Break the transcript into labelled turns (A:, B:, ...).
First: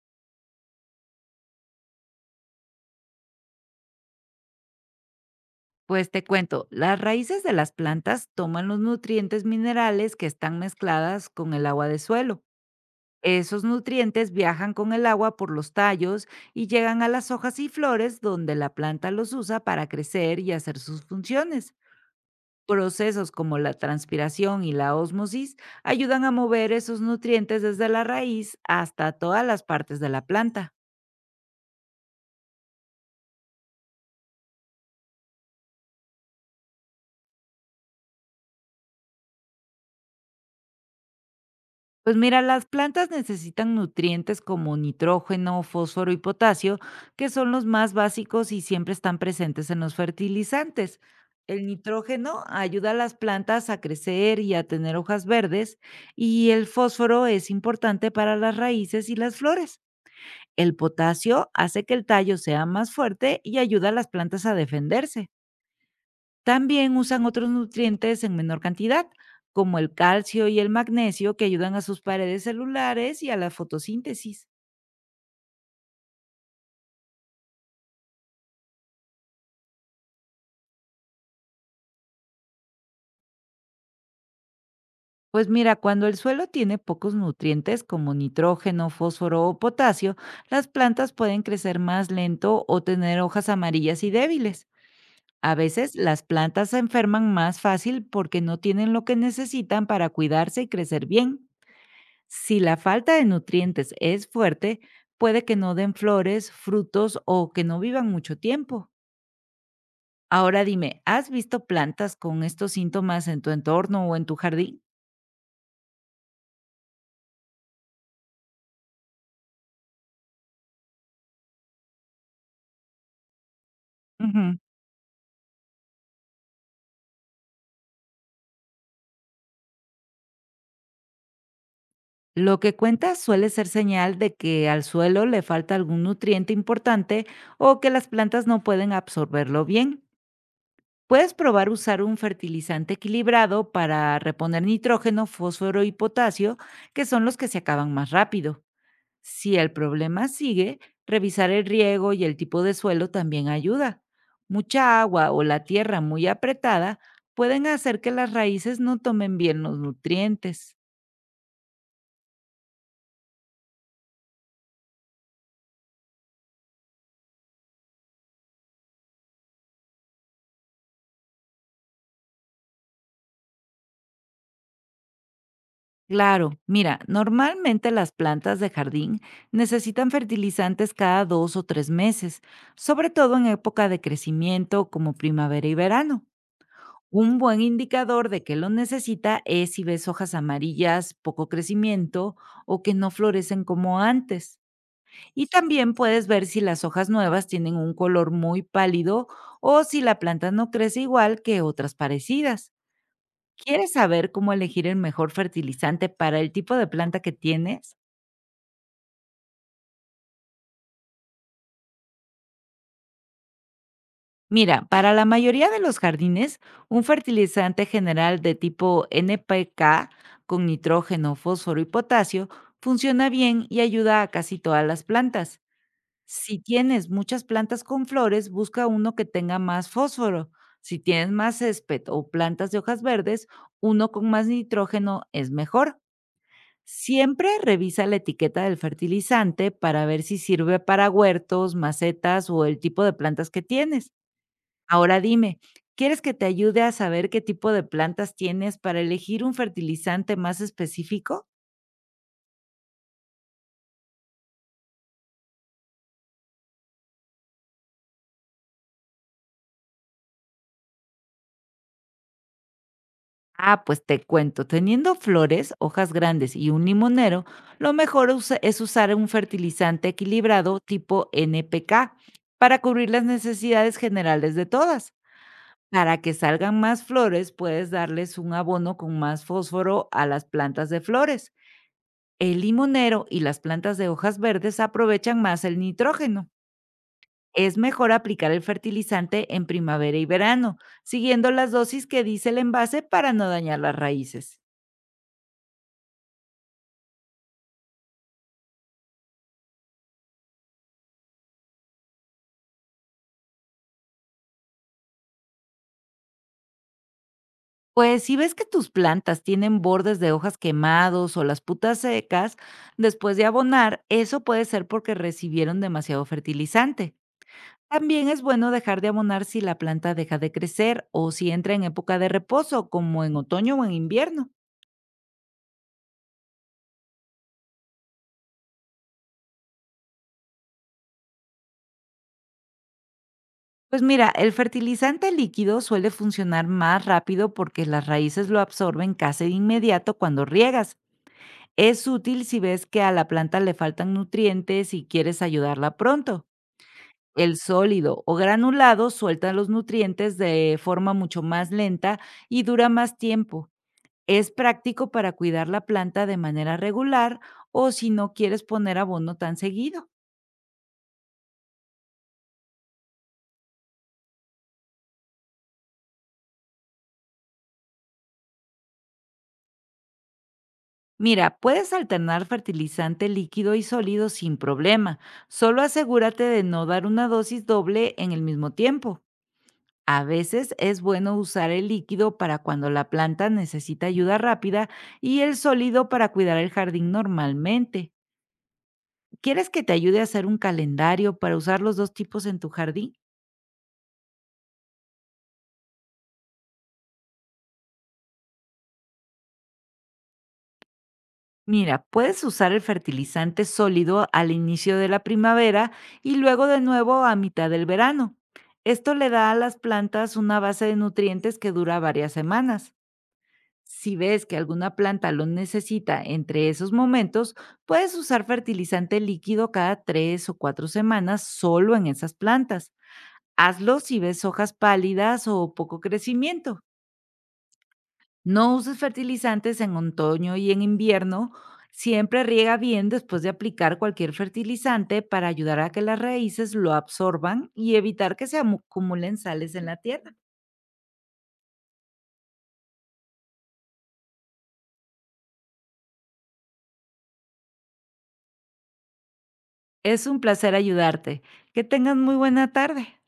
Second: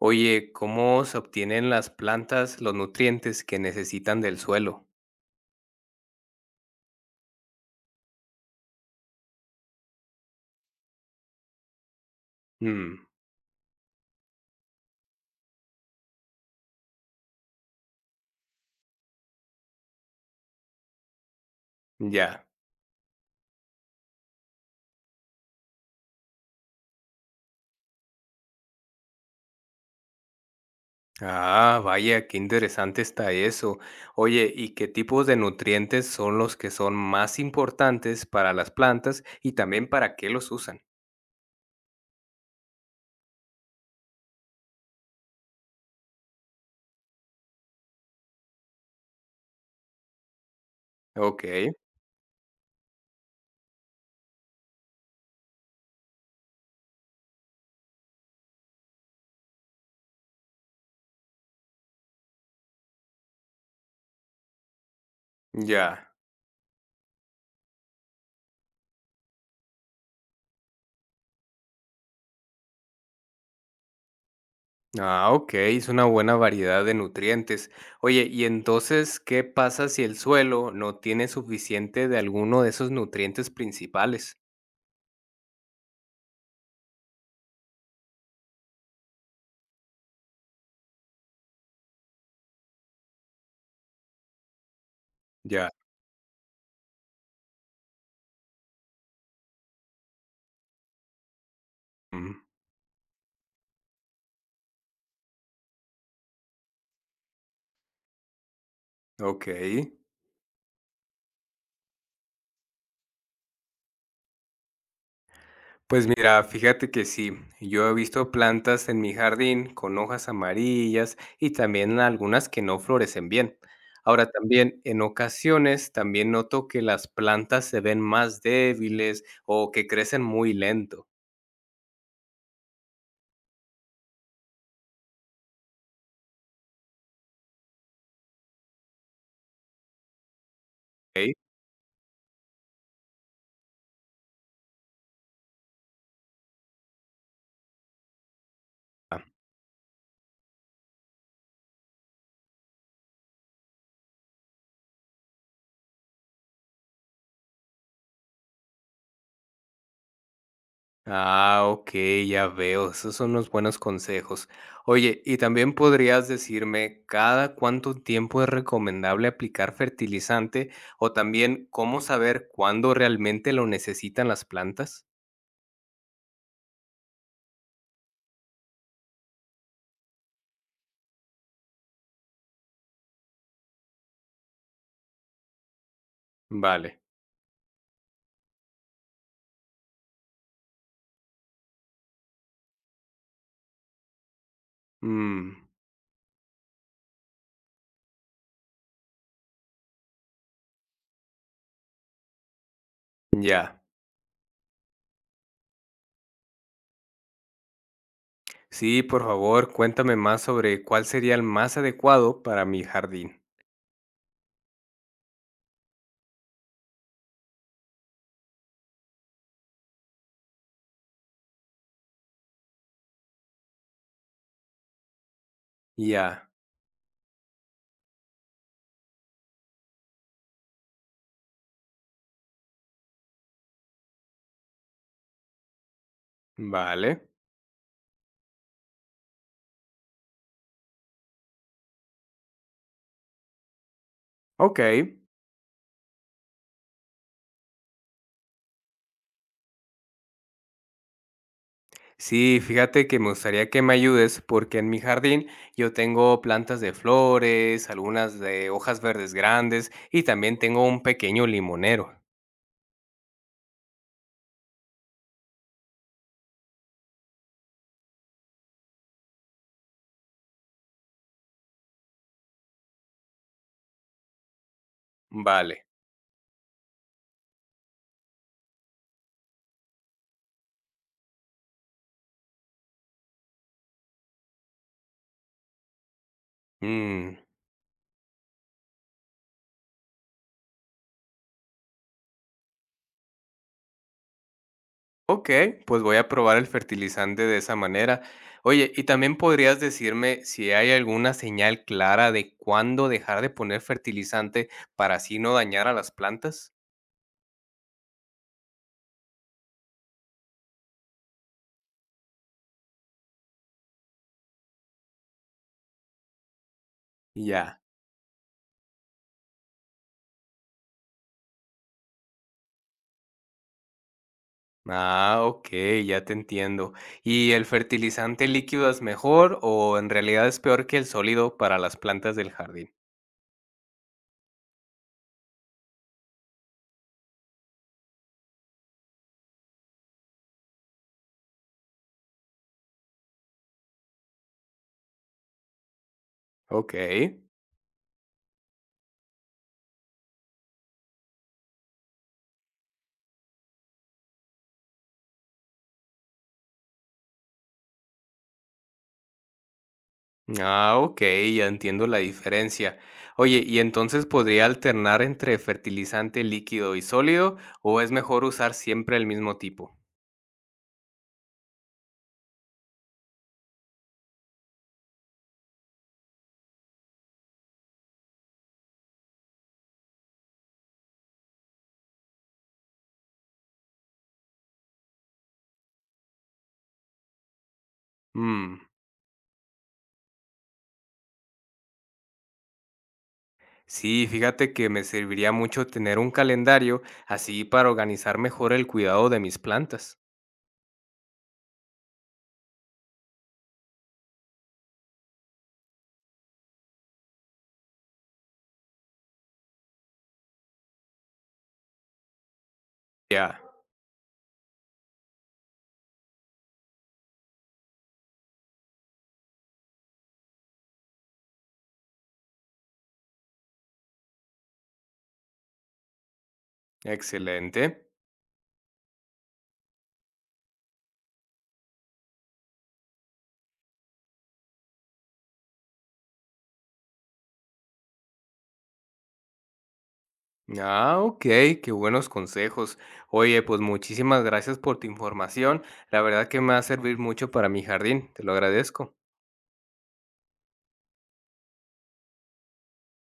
A: Oye, ¿cómo se obtienen las plantas los nutrientes que necesitan del suelo?
B: Pues te cuento, las raíces de las plantas toman los nutrientes minerales que están mezcladas con el agua de suelo.
A: Mm,
B: Esos nutrientes viajan con el agua por los tallos y llegan a las hojas y flores donde la planta los usa para crecer y hacer sus funciones.
A: ya.
B: Procesos como la transpiración y la ósmosis ayudan a mover esos nutrientes desde la raíz hasta todas las partes de la planta.
A: Ah, vaya, qué interesante está eso. Oye, ¿y qué tipos de nutrientes son los que son más importantes para las plantas y también para qué los usan?
B: Pues mira, las plantas necesitan nutrientes como nitrógeno, fósforo y potasio, que son los más básicos y siempre están presentes en los fertilizantes.
A: Ok,
B: El nitrógeno ayuda a las plantas a crecer y a tener hojas verdes, y el fósforo es importante para las raíces y las flores. El potasio hace que el tallo sea más fuerte y ayuda a las plantas a defenderse.
A: ya.
B: También usan otros nutrientes en menor cantidad, como el calcio y el magnesio, que ayudan a sus paredes celulares y a la fotosíntesis.
A: Ah, ok, es una buena variedad de nutrientes. Oye, ¿y entonces qué pasa si el suelo no tiene suficiente de alguno de esos nutrientes principales?
B: Pues mira, cuando el suelo tiene pocos nutrientes como nitrógeno, fósforo o potasio, las plantas pueden crecer más lento o tener hojas amarillas y débiles. A
A: Ya.
B: veces las plantas se enferman más fácil porque no tienen lo que necesitan para cuidarse y crecer bien.
A: Mm,
B: Si la falta de nutrientes es fuerte, puede que no den flores, frutos o que no vivan mucho tiempo.
A: ok.
B: Ahora dime, ¿has visto plantas con estos síntomas en tu entorno o en tu jardín?
A: Pues mira, fíjate que sí, yo he visto plantas en mi jardín con hojas amarillas y también algunas que no florecen bien. Ahora
B: Ujú.
A: también, en ocasiones, también noto que las plantas se ven más débiles o que crecen muy lento.
B: Lo que cuentas suele ser señal de que al suelo le falta algún nutriente importante o que las plantas no pueden absorberlo bien. Puedes probar usar un fertilizante equilibrado para reponer nitrógeno, fósforo y potasio, que son los que se acaban más rápido.
A: ¿Ok?
B: Si el problema sigue, revisar el riego y el tipo de suelo también ayuda. Mucha agua o la tierra muy apretada pueden hacer que las raíces no tomen bien los nutrientes.
A: Ah, ok, ya veo. Esos son unos buenos consejos. Oye, ¿y también podrías decirme cada cuánto tiempo es recomendable aplicar fertilizante o también cómo saber cuándo realmente lo necesitan las plantas?
B: Claro, mira, normalmente las plantas de jardín necesitan fertilizantes cada dos o tres meses, sobre todo en época de crecimiento como primavera y verano.
A: Vale.
B: Un buen indicador de que lo necesita es si ves hojas amarillas, poco crecimiento o que no florecen como antes. Y
A: Mm,
B: también puedes ver si las hojas nuevas tienen un color muy pálido o si la planta no crece igual que otras parecidas.
A: ya.
B: ¿Quieres saber cómo elegir el mejor fertilizante para el tipo de planta que tienes?
A: Sí, por favor, cuéntame más sobre cuál sería el más adecuado para mi jardín.
B: Mira, para la mayoría de los jardines, un fertilizante general de tipo NPK, con nitrógeno, fósforo y potasio, funciona bien y ayuda a casi todas las plantas.
A: Ya.
B: Si tienes muchas plantas con flores, busca uno que tenga más fósforo. Si tienes más césped o plantas de hojas verdes, uno con más nitrógeno es mejor.
A: Vale.
B: Siempre revisa la etiqueta del fertilizante para ver si sirve para huertos, macetas o el tipo de plantas que tienes.
A: Ok.
B: Ahora dime, ¿quieres que te ayude a saber qué tipo de plantas tienes para elegir un fertilizante más específico?
A: Sí, fíjate que me gustaría que me ayudes porque en mi jardín yo tengo plantas de flores, algunas de hojas verdes grandes y también tengo un pequeño limonero.
B: Ah, pues te cuento, teniendo flores, hojas grandes y un limonero, lo mejor es usar un fertilizante equilibrado tipo NPK para cubrir las necesidades generales de todas.
A: Vale.
B: Para que salgan más flores, puedes darles un abono con más fósforo a las plantas de flores. El limonero y las plantas de hojas verdes aprovechan más el nitrógeno.
A: Mm,
B: Es mejor aplicar el fertilizante en primavera y verano, siguiendo las dosis que dice el envase para no dañar las raíces.
A: ok, pues voy a probar el fertilizante de esa manera. Oye, y también podrías decirme si hay alguna señal clara de cuándo dejar de poner fertilizante para así no dañar a las plantas.
B: Pues si ves que tus plantas tienen bordes de hojas quemados o las putas secas, después de abonar, eso puede ser porque recibieron demasiado fertilizante.
A: Ya.
B: También es bueno dejar de abonar si la planta deja de crecer o si entra en época de reposo, como en otoño o en invierno.
A: Ah, okey, ya te entiendo. ¿Y el fertilizante líquido es mejor o en realidad es peor que el sólido para las plantas del jardín?
B: Pues mira, el fertilizante líquido suele funcionar más rápido porque las raíces lo absorben casi de inmediato cuando riegas. Es útil si ves que a la planta le faltan nutrientes y quieres ayudarla pronto.
A: Okey.
B: El sólido o granulado suelta los nutrientes de forma mucho más lenta y dura más tiempo. Es práctico para cuidar la planta de manera regular o si no quieres poner abono tan seguido.
A: Ah, okey, ya entiendo la diferencia. Oye, ¿y entonces podría alternar entre fertilizante líquido y sólido o es mejor usar siempre el mismo tipo?
B: Mira, puedes alternar fertilizante líquido y sólido sin problema. Solo asegúrate de no dar una dosis doble en el mismo tiempo. A veces es bueno usar el líquido para cuando la planta necesita ayuda rápida y el sólido para cuidar el jardín normalmente.
A: Mm,
B: ¿Quieres que te ayude a hacer un calendario para usar los dos tipos en tu jardín?
A: sí, fíjate que me serviría mucho tener un calendario así para organizar mejor el cuidado de mis plantas.
B: Mira, puedes usar el fertilizante sólido al inicio de la primavera y luego de nuevo a mitad del verano. Esto le da a las plantas una base de nutrientes que dura varias semanas.
A: Ya,
B: Si ves que alguna planta lo necesita entre esos momentos, puedes usar fertilizante líquido cada tres o cuatro semanas solo en esas plantas. Hazlo si ves hojas pálidas o poco crecimiento.
A: excelente.
B: No uses fertilizantes en otoño y en invierno. Siempre riega bien después de aplicar cualquier fertilizante para ayudar a que las raíces lo absorban y evitar que acumulen sales en la tierra.
A: Ah, ok, qué buenos consejos. Oye, pues muchísimas gracias por tu información. La verdad que me va a servir mucho para mi jardín. Te lo agradezco.
B: Es un placer ayudarte. Que tengas muy buena tarde.